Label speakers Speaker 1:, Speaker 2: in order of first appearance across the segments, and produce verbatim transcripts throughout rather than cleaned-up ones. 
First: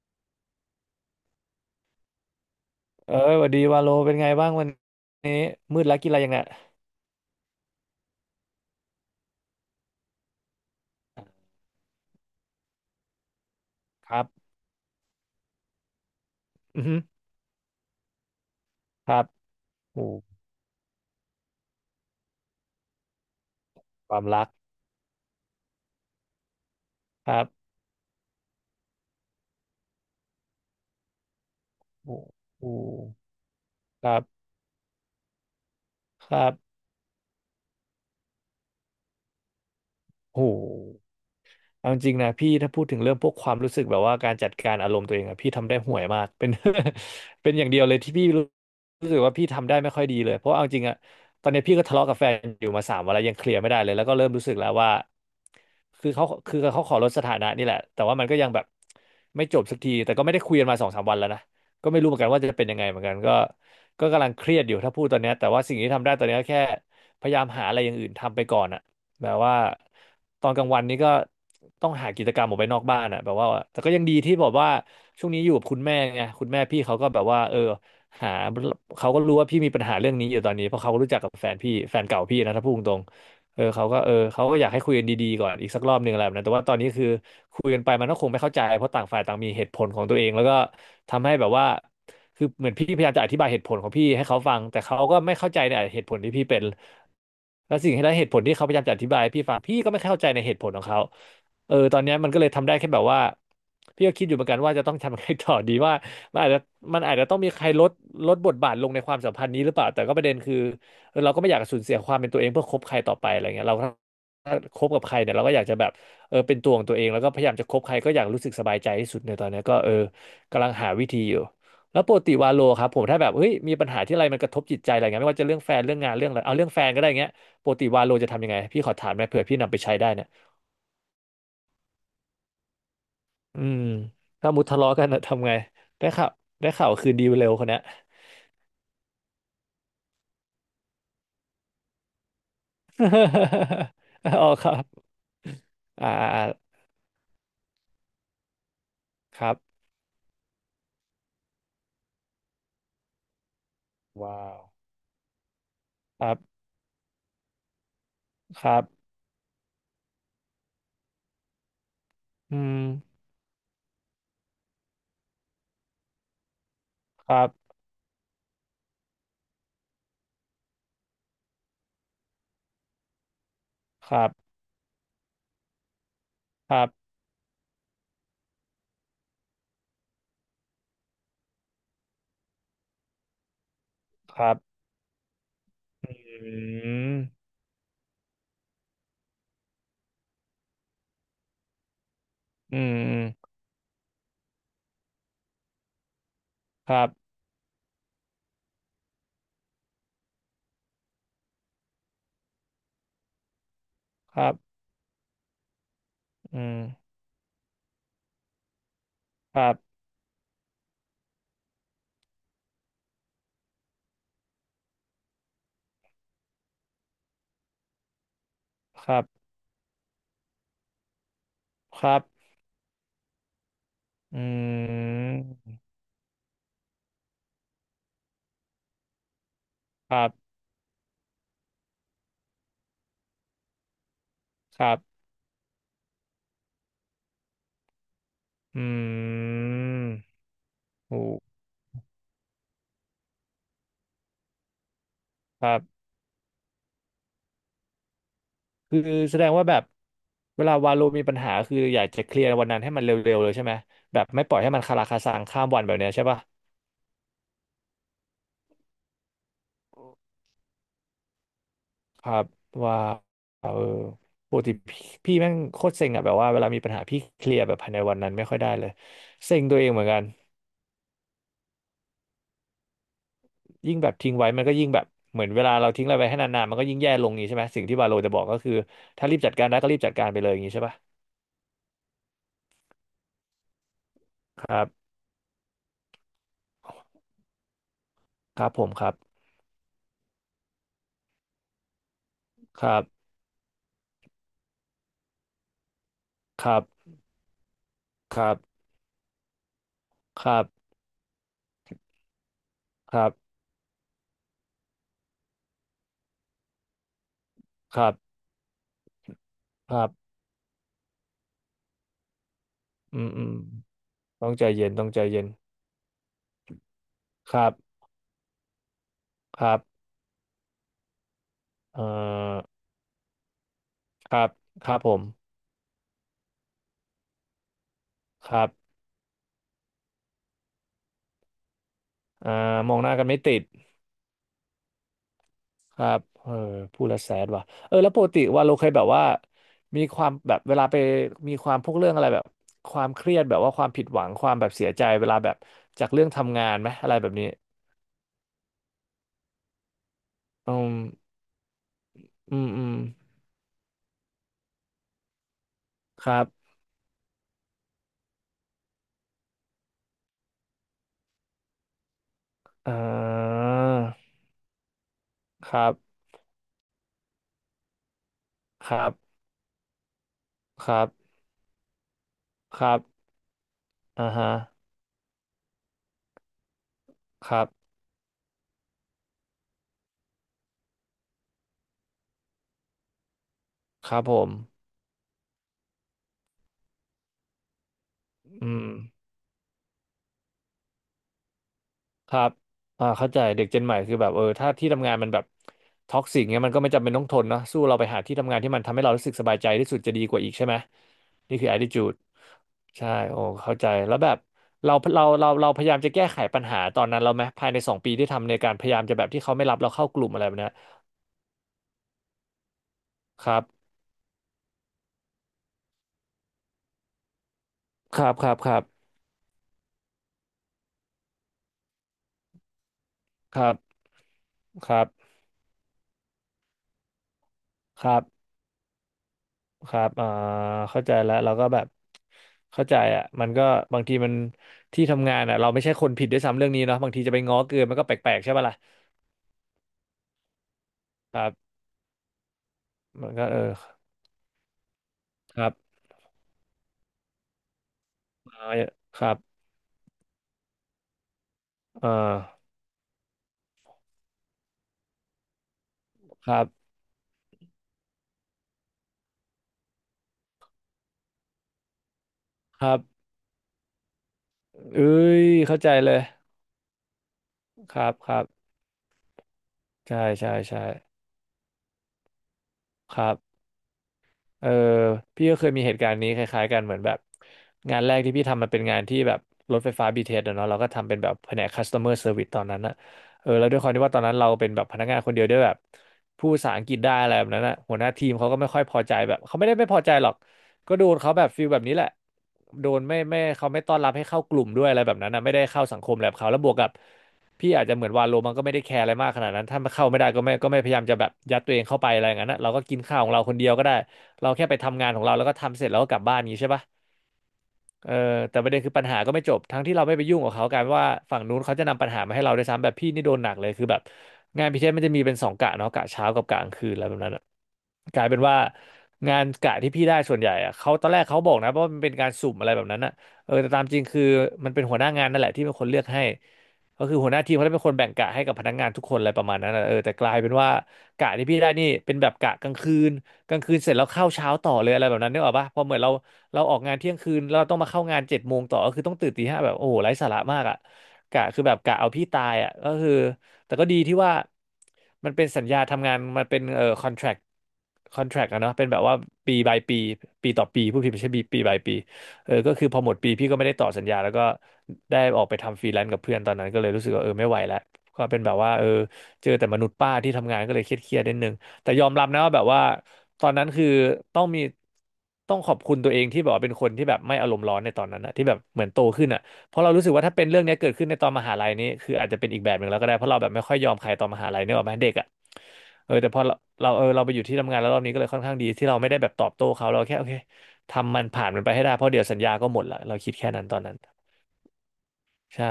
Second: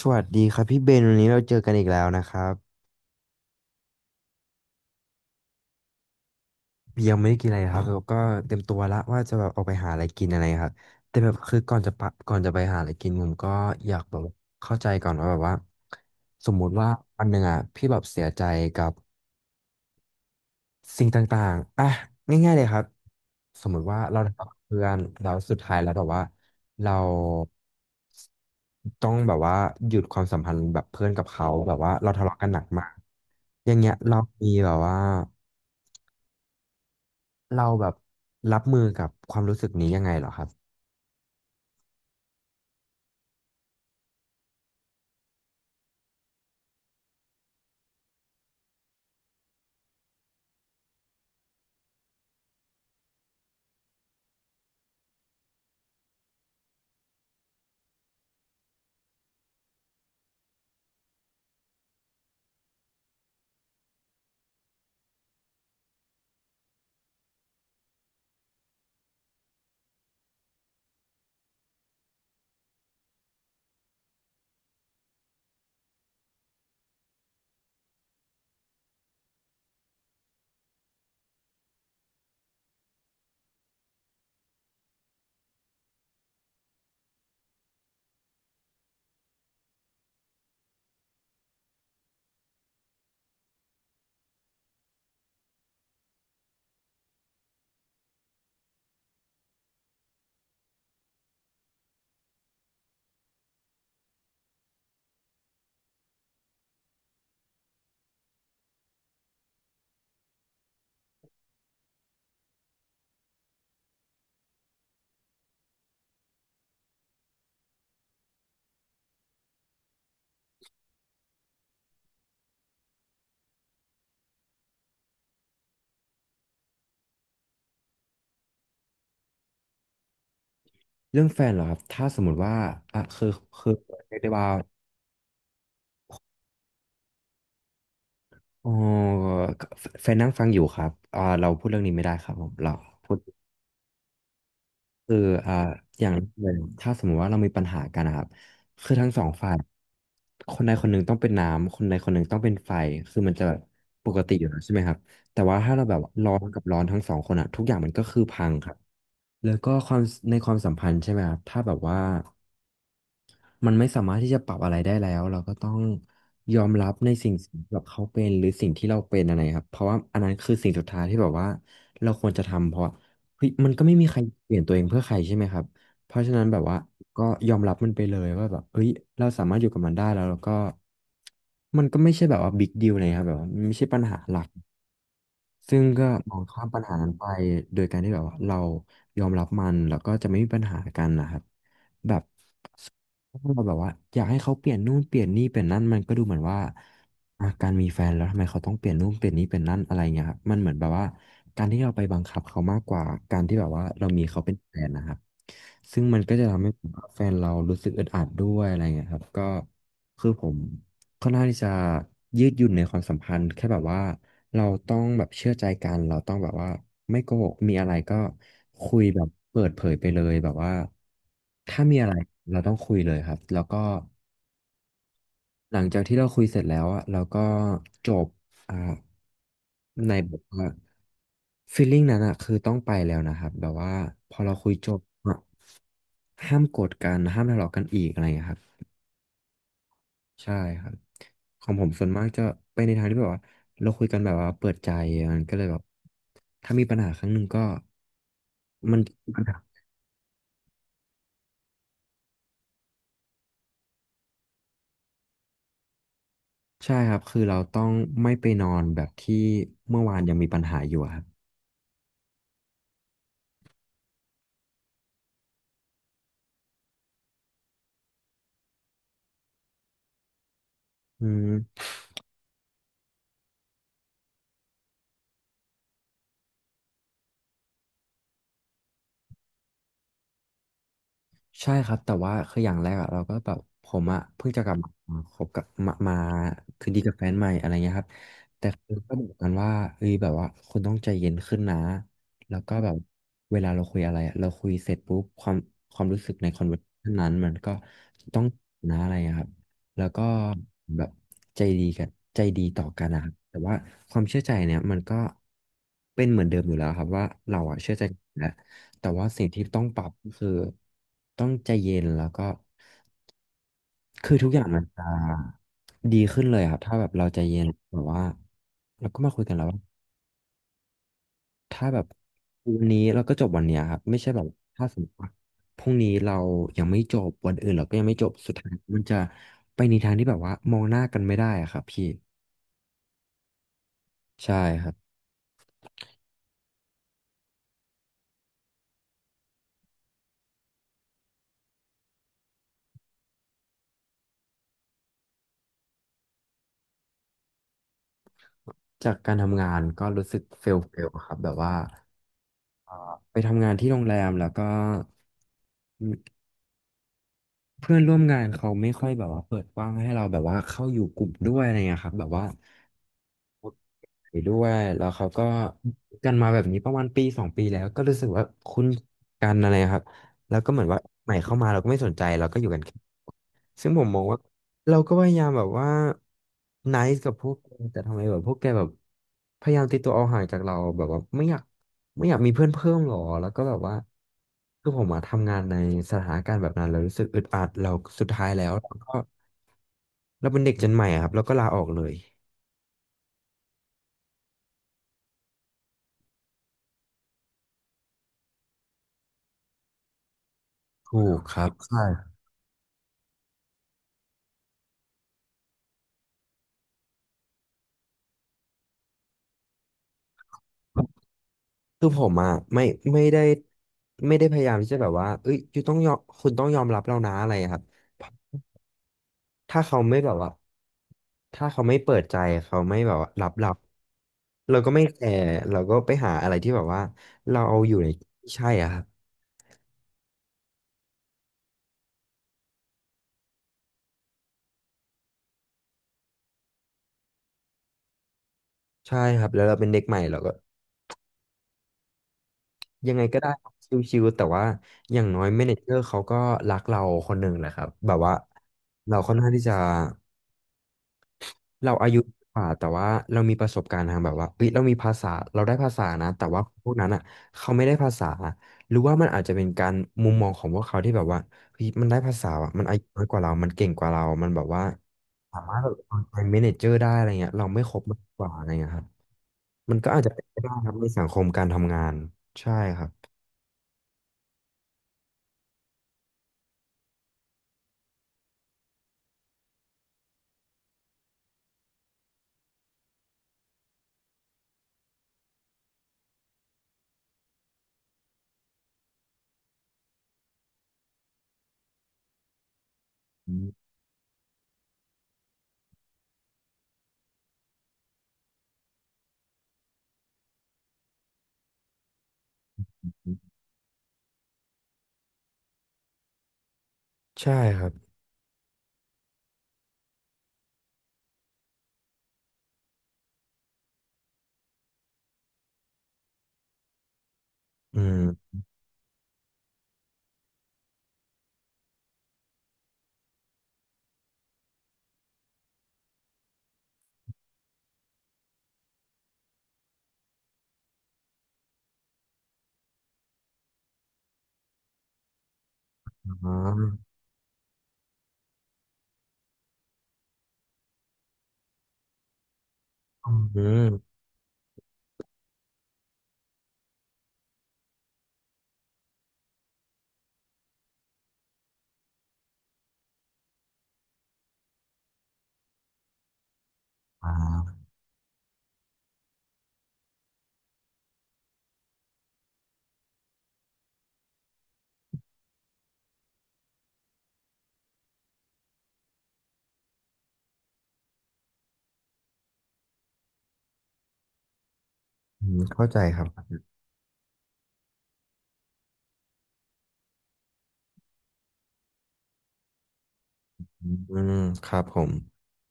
Speaker 1: สวัสดีครับพี่เบนวันนี้เราเจอกันอีกแล้วนะครับ
Speaker 2: เอ้ยสวัสดีวาโลเป็นไงบ้างวันนี้มืดแล้วกินอะไรยังเนี่ย
Speaker 1: ยังไม่ได้กินอะไรครับแล้วก็เตรียมตัวละว่าจะแบบออกไปหาอะไรกินอะไรครับแต่แบบคือก่อนจะปะก่อนจะไปหาอะไรกินผมก็อยาก
Speaker 2: ค
Speaker 1: แบ
Speaker 2: รั
Speaker 1: บ
Speaker 2: บ
Speaker 1: เข้าใจก่อนว่าแบบว่าสมมุติ
Speaker 2: อือ
Speaker 1: ว่า
Speaker 2: ฮึ
Speaker 1: วันหนึ่งอ่ะพี่แบบเสียใจกับ
Speaker 2: ครับโอ้
Speaker 1: สิ่งต่างๆอ่ะง่ายๆเลยครับสมมุติว่า
Speaker 2: ค
Speaker 1: เรา
Speaker 2: วาม
Speaker 1: ทะ
Speaker 2: รั
Speaker 1: เลาะ
Speaker 2: ก
Speaker 1: กับเพื่อนแล้วสุดท้ายแล้วแบบว่าเรา
Speaker 2: ครับ
Speaker 1: ต้องแบบว่าหยุดความสัมพันธ์แบบเพื่อนกับเขาแบบว่าเรา
Speaker 2: โอ้
Speaker 1: ทะเลาะกันหนั
Speaker 2: โห
Speaker 1: กมากอย่างเงี้ย
Speaker 2: ครั
Speaker 1: เรา
Speaker 2: บ
Speaker 1: มีแบบว่า
Speaker 2: ครับ
Speaker 1: เราแบบรับมือกับความรู้สึกนี้ยังไงเหรอค
Speaker 2: โอ้
Speaker 1: รับ
Speaker 2: โห เอาจริงนะพี่ถ้าพูดถึงเรื่องพวกความรู้สึกแบบว่าการจัดการอารมณ์ตัวเองอะพี่ทำได้ห่วยมากเป็น เป็นอย่างเดียวเลยที่พี่รู้รู้สึกว่าพี่ทำได้ไม่ค่อยดีเลยเพราะว่าเอาจริงอะตอนนี้พี่ก็ทะเลาะกับแฟนอยู่มาสามวันแล้วยังเคลียร์ไม่ได้เลยแล้วก็เริ่มรู้สึกแล้วว่าคือเขาคือเขาขอลดสถานะนี่แหละแต่ว่ามันก็ยังแบบไม่จบสักทีแต่ก็ไม่ได้คุยกันมาสองสามวันแล้วนะก็ไม่รู้เหมือนกันว่าจะเป็นยังไงเหมือนกันก็ก็กำลังเครียดอยู่ถ้าพูดตอนเนี้ยแต่ว่าสิ่งที่ทำได้ตอนเนี้ยก็แค่พยายามหาอะไรอย่างอื่นทำไปก่อนอะ แบบว่าตอนกลางวันนี้ก็ต้องหากิจกรรมออกไปนอกบ้านอ่ะแบบว่าแต่ก็ยังดีที่บอกว่าช่วงนี้อยู่กับคุณแม่ไงคุณแม่พี่เขาก็แบบว่าเออหาเขาก็รู้ว่าพี่มีปัญหาเรื่องนี้อยู่ตอนนี้เพราะเขาก็รู้จักกับแฟนพี่แฟนเก่าพี่นะถ้าพูดตรง เออเขาก็เออเขาก็อยากให้คุยกันดีๆก่อนอีกสักรอบหนึ่งอะไรแบบนั้นแต่ว่าตอนนี้คือคุยกันไปมันก็คงไม่เข้าใจเพราะต่างฝ่ายต่างมีเหตุผลของตัวเองแล้วก็ทำให้แบบว่าคือเหมือนพี่พยายามจะอธิบายเหตุผลของพี่ให้เขาฟังแต่เขาก็ไม่เข้าใจในเหตุผลที่พี่เป็นแล้วสิ่งที่และเหตุผลที่เขาพยายามจะอธิบายให้พี่ฟังพี่ก็ไม่เข้าใจในเหตุผลของเขาเออตอนเนี้ยมันก็เลยทำได้แค่แบบว่าพี่ก็คิดอยู่เหมือนกันว่าจะต้องทำยังไงต่อดีว่ามันอาจจะมันอาจจะต้องมีใครลดลดบทบาทลงในความสัมพันธ์นี้หรือเปล่าแต่ก็ประเด็นคือ เออเราก็ไม่อยากสูญเสียความเป็นตัวเองเพื่อคบใครต่อไปอะไรเงี้ยเราก็ถ้าคบกับใครเนี่ยเราก็อยากจะแบบเออเป็นตัวของตัวเองแล้วก็พยายามจะคบใครก็อยากรู้สึกสบายใจที่สุดในตอนเนี้ยก็เออกำลังหาวิธีอยู่แล้วปกติวาโลครับผมถ้าแบบเฮ้ยมีปัญหาที่อะไรมันกระทบจิตใจอะไรเงี้ยไม่ว่าจะเรื่องแฟนเรื่องงานเรื่องอะไรเอาเรื่องแฟนก็ได้เงี้ยปกติวาโลจะทำยังไงพี่ขอถามหน่อยเผื่อพี่นำไปใช้ได้เนี่ย
Speaker 1: เรื่องแฟนเหรอครับถ้าสมมติว่าอ่ะคือ
Speaker 2: อื
Speaker 1: คือ
Speaker 2: ม
Speaker 1: เรียกได้ว่า
Speaker 2: ถ้ามุดทะเลาะกัน นะทำไงได้ข่าวได้ข่าวคืนดีเร็วคนเนี้ย
Speaker 1: อ๋อแฟนนั่งฟังอยู่ครับอ่าเราพูดเรื่องนี้ไม่ได้ครับผมเราพูด
Speaker 2: อ๋อครับ
Speaker 1: คืออ่าอ
Speaker 2: อ่า
Speaker 1: ย่างแรก
Speaker 2: อ่า
Speaker 1: เลยถ้าสมมติว่าเรามีปัญหากันนะครับคือทั้งสอง
Speaker 2: ค
Speaker 1: ฝ่า
Speaker 2: รั
Speaker 1: ย
Speaker 2: บ
Speaker 1: คนใดคนหนึ่งต้องเป็นน้ำคนใดคนหนึ่งต้องเป็นไฟคือมันจะแบบปกติ
Speaker 2: ว้า
Speaker 1: อยู่แล้
Speaker 2: ว
Speaker 1: วใช่ไหมครับแต่ว่าถ้าเราแบบ
Speaker 2: ค
Speaker 1: ร้อ
Speaker 2: รั
Speaker 1: นกับ
Speaker 2: บ
Speaker 1: ร้อนทั้งสองคนอะทุกอย่างมันก็คือพัง
Speaker 2: ค
Speaker 1: ครั
Speaker 2: รั
Speaker 1: บ
Speaker 2: บ
Speaker 1: แล้วก็ความในความสัมพันธ์ใช่ไหมครับถ้าแบบว่า
Speaker 2: อืม
Speaker 1: มันไม่สามารถที่จะปรับอะไรได้แล้วเราก็ต้องยอมรับใน
Speaker 2: ค
Speaker 1: สิ่ง
Speaker 2: รั
Speaker 1: ที่
Speaker 2: บ
Speaker 1: แบบเขาเป็นหรือสิ่งที่เราเป็นอะไรครับเพราะว่าอันนั้นคือสิ่งสุดท้ายที่แบบว่าเราควรจะทำเพราะเฮ้ยมันก็ไม่มี
Speaker 2: ค
Speaker 1: ใคร
Speaker 2: รับ
Speaker 1: เปลี่ยนตัวเองเพื่อใครใช่ไหมครับเพราะฉะนั้นแบบ
Speaker 2: ค
Speaker 1: ว่า
Speaker 2: รับ
Speaker 1: ก็ยอมรับมันไปเลยว่าแบบเฮ้ยเราสามารถอยู่กับมันได้แล้วแล้วก็มันก็ไม่ใช่แบบว่าบิ๊กดีลเลยครับแบบว่ามันไม่ใช่ปัญหา
Speaker 2: ค
Speaker 1: หลัก
Speaker 2: รับ
Speaker 1: ซึ่งก็
Speaker 2: อื
Speaker 1: มองข้ามปัญหานั้นไป
Speaker 2: ม
Speaker 1: โดยการที่แบบว่าเรายอมรับมันแล้วก็จะไม่มีปัญหากันนะครับแบบ
Speaker 2: อื
Speaker 1: ถ้า
Speaker 2: ม
Speaker 1: เราแบบว่าอยากให้เขาเปลี่ยนนู่นเปลี่ยนนี่เปลี่ยนนั่นมันก็ดูเหมือนว่า
Speaker 2: ครับ
Speaker 1: อ่ะการมีแฟนแล้วทำไมเขาต้องเปลี่ยนนู่นเปลี่ยนนี่เปลี่ยนนั่นอะไรเงี้ยครับมันเหมือนแบบว่าการที่เราไปบังคับเขามากกว่าการที่แบบว่าเรามี
Speaker 2: ค
Speaker 1: เขา
Speaker 2: รั
Speaker 1: เป็
Speaker 2: บ
Speaker 1: นแฟนนะครับซึ่งมันก็จะ
Speaker 2: อื
Speaker 1: ทำให้
Speaker 2: ม
Speaker 1: ผมกับแฟนเรารู้สึกอึดอัดด้วยอะไรเงี้ยครับก็
Speaker 2: ครับ
Speaker 1: คือผม ค่อนข้างที่จะยืดหยุ่นในความสัมพันธ์แค่แบบว่าเราต้องแบบเชื่อใจกันเราต้องแบบว่าไม่โกหกมีอะไรก็คุย
Speaker 2: ครั
Speaker 1: แบบ
Speaker 2: บ
Speaker 1: เปิดเผยไปเลยแบบว่าถ้ามี
Speaker 2: ค
Speaker 1: อะไร
Speaker 2: รับ
Speaker 1: เราต้องคุยเลยครับแล้วก็
Speaker 2: อืม
Speaker 1: หลังจากที่เราคุยเสร็จแล้วอะเราก็จบอ่าใน
Speaker 2: ครั
Speaker 1: แบบ
Speaker 2: บ
Speaker 1: ว่าฟีลลิ่งนั้นอะคือต้องไปแล้วนะครับแบบว่าพอเราคุย
Speaker 2: ค
Speaker 1: จ
Speaker 2: รั
Speaker 1: บ
Speaker 2: บ
Speaker 1: อะห้ามโกรธกันห้ามทะเลาะกันอีกอะไรอย่างเงี้ยครับ
Speaker 2: อืม
Speaker 1: ใช่ครับ
Speaker 2: โอ้
Speaker 1: ของผมส่วนมากจะไปในทางที่แบบว่าเราคุยกันแบบว่าเปิดใจมันก็เล
Speaker 2: ค
Speaker 1: ย
Speaker 2: รั
Speaker 1: แบบ
Speaker 2: บ
Speaker 1: ถ้ามีปัญหาครั้งหนึ่งก็มั
Speaker 2: คือ
Speaker 1: นมี
Speaker 2: แส
Speaker 1: ปัญ
Speaker 2: ดง
Speaker 1: หา
Speaker 2: ว่าแบบเวลาวาโลมีปัญหาคืออยากจะเคลียร์วันนั้นให้มันเร็วๆเลยใช่ไหมแบบไม่ปล่อยให้มันคาราคาซังข้ามวันแบบเนี้ยใช่ป่ะ
Speaker 1: ใช่ครับคือเราต้องไม่ไปนอนแบบที่เมื่อวานยังมีปัญหาอยู่อะครับ
Speaker 2: ครับว่าเออปกติพี่พี่แม่งโคตรเซ็งอะแบบว่าเวลามีปัญหาพี่เคลียร์แบบภายในวันนั้นไม่ค่อยได้เลยเซ็งตัวเองเหมือนกัน
Speaker 1: อืม
Speaker 2: ยิ่งแบบทิ้งไว้มันก็ยิ่งแบบเหมือนเวลาเราทิ้งอะไรไว้ให้นานๆมันก็ยิ่งแย่ลงนี้ใช่ไหมสิ่งที่วาโลจะบอกก็คือถ้ารีบจัดการได้ก็รีบจัดการไปเลยอย่างนี้ใช่ปะ
Speaker 1: ใช่ครับแต่ว่าคืออย่างแรกอะเราก็แบบผมอะเพิ่งจะ
Speaker 2: ค
Speaker 1: กลับ
Speaker 2: รั
Speaker 1: มา
Speaker 2: บ
Speaker 1: คบกับมามาคืนดีกับแฟนใหม่อะไรเงี้ยครับ
Speaker 2: ค
Speaker 1: แต่
Speaker 2: รับผม
Speaker 1: คือ
Speaker 2: ครั
Speaker 1: ก็
Speaker 2: บ
Speaker 1: บอกกันว่าเอ้ยแบบว่าคุณต้องใจเย็นขึ้นนะแล้วก็
Speaker 2: ค
Speaker 1: แบ
Speaker 2: รั
Speaker 1: บ
Speaker 2: บ
Speaker 1: เวลาเราคุยอะไรอะเราคุยเสร็จปุ๊บความความรู้สึกในคอ
Speaker 2: ค
Speaker 1: นเว
Speaker 2: รั
Speaker 1: อร์
Speaker 2: บ
Speaker 1: ชันนั้นมันก็
Speaker 2: ค
Speaker 1: ต้อง
Speaker 2: รับ
Speaker 1: นะอะไรอะครับ แล้วก็
Speaker 2: ครับ
Speaker 1: แบบใจดีกันใจดีต่อกัน
Speaker 2: ค
Speaker 1: นะ
Speaker 2: รั
Speaker 1: ครับ
Speaker 2: บ
Speaker 1: แต่ว่าความเชื่อใจเนี่ยมันก็เป็นเหมือนเดิมอยู่แล้วครับว่าเราอะเชื่อ
Speaker 2: ค
Speaker 1: ใจ
Speaker 2: รั
Speaker 1: กัน
Speaker 2: บ
Speaker 1: แล้วแต่ว่าสิ่งที่ต้อง
Speaker 2: ค
Speaker 1: ป
Speaker 2: รั
Speaker 1: รับก็
Speaker 2: บ
Speaker 1: คือต้องใจเย็นแล้วก็
Speaker 2: อืมอืม
Speaker 1: คือ
Speaker 2: ต้
Speaker 1: ทุก
Speaker 2: อง
Speaker 1: อ
Speaker 2: ใจ
Speaker 1: ย่างมัน
Speaker 2: เย็น
Speaker 1: จะ
Speaker 2: ต้องใจเย็น
Speaker 1: ดีขึ้นเลยครับถ้าแบบเราใจ
Speaker 2: ค
Speaker 1: เย็น
Speaker 2: รับ
Speaker 1: แบบว่าเราก็มาคุยกัน
Speaker 2: ค
Speaker 1: แล้ว
Speaker 2: รั
Speaker 1: ว่า
Speaker 2: บ
Speaker 1: ถ้าแบ
Speaker 2: เอ่
Speaker 1: บ
Speaker 2: อ
Speaker 1: วันนี้เราก็จบวันเนี้ยครับไม่ใช่
Speaker 2: ค
Speaker 1: แบ
Speaker 2: รั
Speaker 1: บ
Speaker 2: บ
Speaker 1: ถ้า
Speaker 2: ค
Speaker 1: ส
Speaker 2: รับ
Speaker 1: มม
Speaker 2: ผ
Speaker 1: ติว่า
Speaker 2: ม
Speaker 1: พรุ่งนี้เรายังไม่จบวันอื่นเราก็ยังไม่จบ
Speaker 2: ค
Speaker 1: สุด
Speaker 2: รั
Speaker 1: ท้า
Speaker 2: บ
Speaker 1: ยมันจะไปในทางที่แบบว่ามองหน้ากันไม่ได้อะครับพี่
Speaker 2: อ่ามองหน้ากันไม่ติด
Speaker 1: ใช่ครับ
Speaker 2: ครับเออพูดแล้วแสดว่ะเออแล้วปกติว่าเราเคยแบบว่ามีความแบบเวลาไปมีความพวกเรื่องอะไรแบบความเครียดแบบว่าความผิดหวัง ความแบบเสียใจเวลาแบบจากเรื่องทำงานไหมอะไรแบบนี้
Speaker 1: จากการทำงานก็รู้สึกเฟ
Speaker 2: อื
Speaker 1: ลเฟลครั
Speaker 2: ม
Speaker 1: บแบบว่า
Speaker 2: อืมอืม
Speaker 1: ไปทำงานที่โรงแรมแล้วก็
Speaker 2: ครับ
Speaker 1: เพื่อนร่วมงานเขาไม่ค่อยแบบว่าเปิดกว้างให้เราแบบว่าเข้าอยู่กลุ่มด้วยอะไรเงี้ยครับแบบว่า
Speaker 2: อ่า
Speaker 1: ไปด้วยแล้วเขาก็
Speaker 2: ครับ
Speaker 1: กันมาแบบนี้ประมาณปีสองปีแล้วก็รู้สึกว่าคุ้น
Speaker 2: ครับ
Speaker 1: กันอะไรครับแล้วก็เหมือ
Speaker 2: ค
Speaker 1: น
Speaker 2: รั
Speaker 1: ว่าให
Speaker 2: บ
Speaker 1: ม่เข้ามาเราก็ไม่สนใจเราก็อยู่
Speaker 2: ค
Speaker 1: กัน
Speaker 2: รั
Speaker 1: แค่
Speaker 2: บ
Speaker 1: ซึ่งผมมอง
Speaker 2: อ่า
Speaker 1: ว่า
Speaker 2: ฮะ
Speaker 1: เราก็พยายามแบบว่า nice กับพ
Speaker 2: ค
Speaker 1: วก
Speaker 2: รั
Speaker 1: แก
Speaker 2: บ
Speaker 1: แต่ทำไมแบบพวกแกแบบพยายามตีตัวเอาห่างจากเราแบบว่าไม่อยากไม่อยากมีเพื่อนเพิ่มหรอแล้วก็แบบว่า
Speaker 2: ครับผม
Speaker 1: คือผมมาทำงานในสถานการณ์แบบนั้นเรารู้สึกอึดอัดเราสุดท้ายแล้
Speaker 2: อื
Speaker 1: ว
Speaker 2: ม
Speaker 1: เราก็เราเป็นเด็กเจนใหม่อะครับเราก็ลาออกเลย
Speaker 2: ครับอ่าเข้าใจเด็กเจนใหม่คือแบบเออถ้าที่ทำงานมันแบบท็อกซิกเงี้ยมันก็ไม่จำเป็นต้องทนเนอะสู้เราไปหาที่ทำงานที่มันทำให้เรารู้สึกสบายใจที่สุดจะดีกว่าอีกใช่ไหม
Speaker 1: ถูกค
Speaker 2: นี่
Speaker 1: รั
Speaker 2: คือ
Speaker 1: บใช่
Speaker 2: attitude ใช่โอ้เข้าใจแล้วแบบเราเราเราเราพยายามจะแก้ไขปัญหาตอนนั้นเราไหมภายในสองปีที่ทำในการพยายามจะแบบที่เขาไม่รับเราเข้ากลุ่มอะไรแบบเนี้ย
Speaker 1: คือผมอ่ะไม่ไม่ได้
Speaker 2: ครับ
Speaker 1: ไม่ได้พยายามที่จะแบบว่าเอ้ยคุณต้องยอมคุณต้องยอมรับเรานะอะไรอะครับ
Speaker 2: ครับครับครับ
Speaker 1: ถ้าเขาไม่แบบว่าถ้าเขาไม่เปิดใจเขาไม่แบบว่ารับ
Speaker 2: ครั
Speaker 1: เรา
Speaker 2: บ
Speaker 1: เรา
Speaker 2: ค
Speaker 1: ก็
Speaker 2: รั
Speaker 1: ไม่
Speaker 2: บ
Speaker 1: แคร์เราก็ไปหาอะไรที่แบบว่าเราเอาอยู่
Speaker 2: ค
Speaker 1: ใน
Speaker 2: รั
Speaker 1: ท
Speaker 2: บ
Speaker 1: ี่ใช่อะครับ
Speaker 2: ครับอ่าเข้าใจแล้วเราก็แบบเข้าใจอ่ะมันก็บางทีมันที่ทำงานอ่ะเราไม่ใช่คนผิดด้วยซ้ำเรื่องนี้เนาะบางทีจะไปง้อเกินมันก็แปลกๆใช่ป่ะล่ะ
Speaker 1: ใช่ครับแล้วเราเป็นเด็กใหม่เราก็
Speaker 2: ครับ
Speaker 1: ยังไง
Speaker 2: มัน
Speaker 1: ก็
Speaker 2: ก็
Speaker 1: ได้
Speaker 2: เออ
Speaker 1: ชิวๆแต่ว่าอย่างน้อย
Speaker 2: ค
Speaker 1: เม
Speaker 2: รั
Speaker 1: เนเจอ
Speaker 2: บ
Speaker 1: ร์เขาก็รักเราคนหนึ่งแหละครับแบบว่า
Speaker 2: อ่า
Speaker 1: เรา
Speaker 2: ครั
Speaker 1: ค่อน
Speaker 2: บ
Speaker 1: ข้างที่จะ เราอา
Speaker 2: อ่
Speaker 1: ยุก
Speaker 2: า
Speaker 1: ว่าแต่ว่าเรามีประสบการณ์ทางแบบว่าเอ้ยเรามีภาษาเราได้ภาษานะแต่
Speaker 2: ครั
Speaker 1: ว่าพว
Speaker 2: บ
Speaker 1: กนั้นอ่ะเขาไม่ได้ภาษาหรือว่ามันอาจจะเป็นการมุมมองของพวกเขาที่แบบว่าเฮ้ยมันได้ภาษาอะ
Speaker 2: ค
Speaker 1: มัน
Speaker 2: รั
Speaker 1: อายุน้อ
Speaker 2: บ
Speaker 1: ยกว่าเรามันเก่งกว่าเรามันแบบว่า
Speaker 2: เอ้ย
Speaker 1: สามา
Speaker 2: เข้า
Speaker 1: รถแบ
Speaker 2: ใจ
Speaker 1: บ
Speaker 2: เลย
Speaker 1: เป็น manager ได้อะไรเงี้ยเราไม่ค
Speaker 2: ค
Speaker 1: รบ
Speaker 2: รับ
Speaker 1: มาก
Speaker 2: ครั
Speaker 1: ก
Speaker 2: บ
Speaker 1: ว่าอะไรเงี้ยครับมันก็
Speaker 2: ใช่
Speaker 1: อาจจะเป็น
Speaker 2: ใช่
Speaker 1: ไปได้
Speaker 2: ใช่
Speaker 1: ครับในสังคมการทำงานใช่ครับ
Speaker 2: ครับ เออพี่ก็เคยมีเหตุการณ์นี้คล้ายๆกันเหมือนแบบงานแรกที่พี่ทำมันเป็นงานที่แบบรถไฟฟ้า บี ที เอสอะเนาะเราก็ทำเป็นแบบแผนก ซี ยู เมอร์เซอร์วิสตอนนั้นอะเออแล้วด้วยความที่ว่าตอนนั้นเราเป็นแบบพนักงานคนเดียวด้วยแบบพูดภาษาอังกฤษได้อะไรแบบนั้นอะหัวหน้าทีมเขาก็ไม่ค่อยพอใจแบบเขาไม่ได้ไม่พอใจหรอก ก็โดนเขาแบบฟีลแบบนี้แหละโดนไม่ไม่
Speaker 1: อื
Speaker 2: เขา
Speaker 1: ม
Speaker 2: ไม่ต้อนรับให้เข้ากลุ่มด้วยอะไรแบบนั้นนะไม่ได้เข้าสังคมแบบเขาแล้วบวกกับพี่อาจจะเหมือนวาโลมันก็ไม่ได้แคร์อะไรมากขนาดนั้นถ้าเข้าไม่ได้ก็ไม่ก็ไม่พยายามจะแบบยัดตัวเองเข้าไปอะไรอย่างนั้นนะเราก็กินข้าวของเราคนเดียวก็ได้เราแค่ไปทำงานของเราแล้วก็ทำเสร็จแล้วก็กลับบ้านอย่างนี้ใช่ปะ
Speaker 1: ใช่ครับ
Speaker 2: เออแต่ประเด็นคือปัญหาก็ไม่จบทั้งที่เราไม่ไปยุ่งกับเขากลายเป็นว่าฝั่งนู้นเขาจะนำปัญหามาให้เราด้วยซ้ำแบบพี่นี่โดนหนักเลยคือแบบงานพิเศษมันจะมีเป็นสองกะเนาะกะเช้ากับกะกลางคืนอะไรแบบนั้นอะ
Speaker 1: อื
Speaker 2: กลายเป็น
Speaker 1: ม
Speaker 2: ว่างานกะที่พี่ได้ส่วนใหญ่อะเขาตอนแรกเขาบอกนะว่ามันเป็นการสุ่มอะไรแบบนั้นอะเออแต่ตามจริงคือมันเป็นหัวหน้างานนั่นแหละที่เป็นคนเลือกให้ก็คือหัวหน้าทีมเขาได้เป็นคนแบ่งกะให้กับพนักงานทุกคนอะไรประมาณนั้นอะเออแต่กลายเป็นว่ากะที่พี่ได้นี่เป็นแบบกะกลางคืน กลางคืนเสร็จแล้วเข้าเช้าต่อเลยอะไรแบบนั้นนึกออกปะพอเหมือนเรา
Speaker 1: อ๋อ
Speaker 2: เราออกงานเที่ยงคืนแล้วเราต้องมาเข้างานเจ็ดโมงต่อก็คือต้องตื่นตีห้าแบบโอ้โหไร้สาระมากอ่ะกะคือแบบกะเอาพี่ตายอ่ะก็คือ
Speaker 1: อื
Speaker 2: แต่ก็ดี
Speaker 1: ม
Speaker 2: ที่ว่ามันเป็นสัญญาทำงานมันเป็นเอ่อคอนแทรคคอนแทรคอะเนาะเป็นแบบว่าปีบายปีปีต่อปีผู้พิดไม่ใช่ปีปีบายปีเออก็คือพอหมดปีพี่ก็ไม่ได้ต่อสัญญาแล้วก็ได้ออกไปทำฟรีแลนซ์กับเพื่อนตอนนั้นก็เลยรู้สึกว่า
Speaker 1: อ่
Speaker 2: เออไม่ไหวแล้ว
Speaker 1: า
Speaker 2: ก็เป็นแบบว่าเออเจอแต่มนุษย์ป้าที่ทำงานก็เลยเครียดๆนิดนึง แต่ยอมรับนะว่าแบบว่าตอนนั้นคือต้องมีต้องขอบคุณตัวเองที่แบบว่าเป็นคนที่แบบไม่อารมณ์ร้อนในตอนนั้นนะที่แบบเหมือนโตขึ้นอ่ะเพราะเรารู้สึกว่าถ้าเป็นเรื่องเนี้ยเกิดขึ้นในตอนมหาลัยนี้คืออาจจะเป็นอีกแบบหนึ่งแล้วก็ได้เพราะเราแบบไม่ค่อยยอมใครตอนมหาลัยเนกอะแม้เด็กอ่ะ
Speaker 1: อืมเข้าใจ
Speaker 2: เออ
Speaker 1: ครับ
Speaker 2: แต่พอเราเราเออเราไปอยู่ที่ทำงานแล้วรอบนี้ก็เลยค่อนข้างดีที่เราไม่ได้แบบตอบโต้เขาเราแค่โอเคทำมันผ่านมันไปให้ได้เพราะเดี๋ยวสัญญาก็หมดละเราคิดแค่นั้นตอน
Speaker 1: อ
Speaker 2: นั้น
Speaker 1: ืมครับผม
Speaker 2: ใช่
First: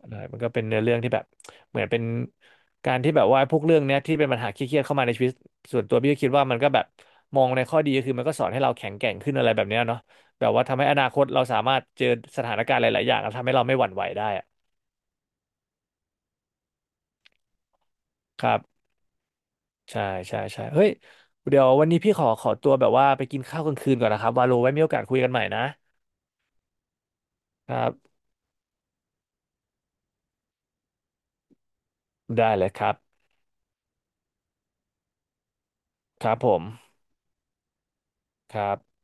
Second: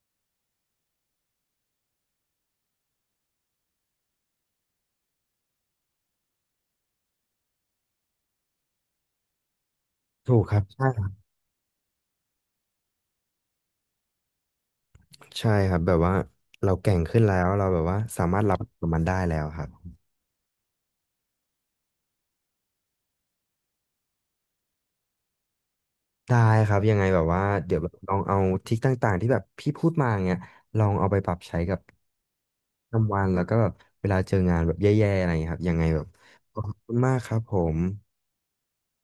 Speaker 2: อะไรมันก็เป็นเนื้อเรื่องที่แบบเหมือนเป็นการที่แบบว่าพวกเรื่องเนี้ยที่เป็นปัญหาเครียดๆเข้ามาในชีวิตส่วนตัวพี่ก็คิดว่ามันก็แบบมองในข้อดีก็คือมันก็สอนให้เราแข็งแกร่งขึ้นอะไรแบบเนี้ยเนาะ
Speaker 1: ถูก
Speaker 2: แบบ
Speaker 1: ครั
Speaker 2: ว่า
Speaker 1: บ
Speaker 2: ทำให้
Speaker 1: ใช่
Speaker 2: อนาคตเราสามารถเจอสถานการณ์หลายๆอย่างแล้วทำให้เราไม่หวั่นไหวได้อะ
Speaker 1: ใช่ครับแบบว่าเราแก่งขึ้นแล้วเราแบบว่าสามาร
Speaker 2: ค
Speaker 1: ถ
Speaker 2: รั
Speaker 1: รับ
Speaker 2: บ
Speaker 1: กับมันได้แล้วครับ
Speaker 2: ใช่ใช่ใช่เฮ้ยเดี๋ยววันนี้พี่ขอขอตัวแบบว่าไปกินข้าวกลางคืนก่อนนะครับวาโลไว้มีโอกาสคุยกันใหม่นะ
Speaker 1: ได้ครับยังไงแบบว่า
Speaker 2: ค
Speaker 1: เดี๋ยว
Speaker 2: รั
Speaker 1: แบบล
Speaker 2: บ
Speaker 1: องเอาทริคต่างๆที่แบบพี่พูดมาเงี้ยลองเอาไปปรับใช้กับ
Speaker 2: ได้เลยครับ
Speaker 1: ทำวันแล้วก็แบบเวลาเจองานแบบแย่ๆอะไรอย่างเงี้ยครับยังไงแบบ
Speaker 2: ครับผ
Speaker 1: ขอ
Speaker 2: ม
Speaker 1: บคุณมากครับผม
Speaker 2: ครับ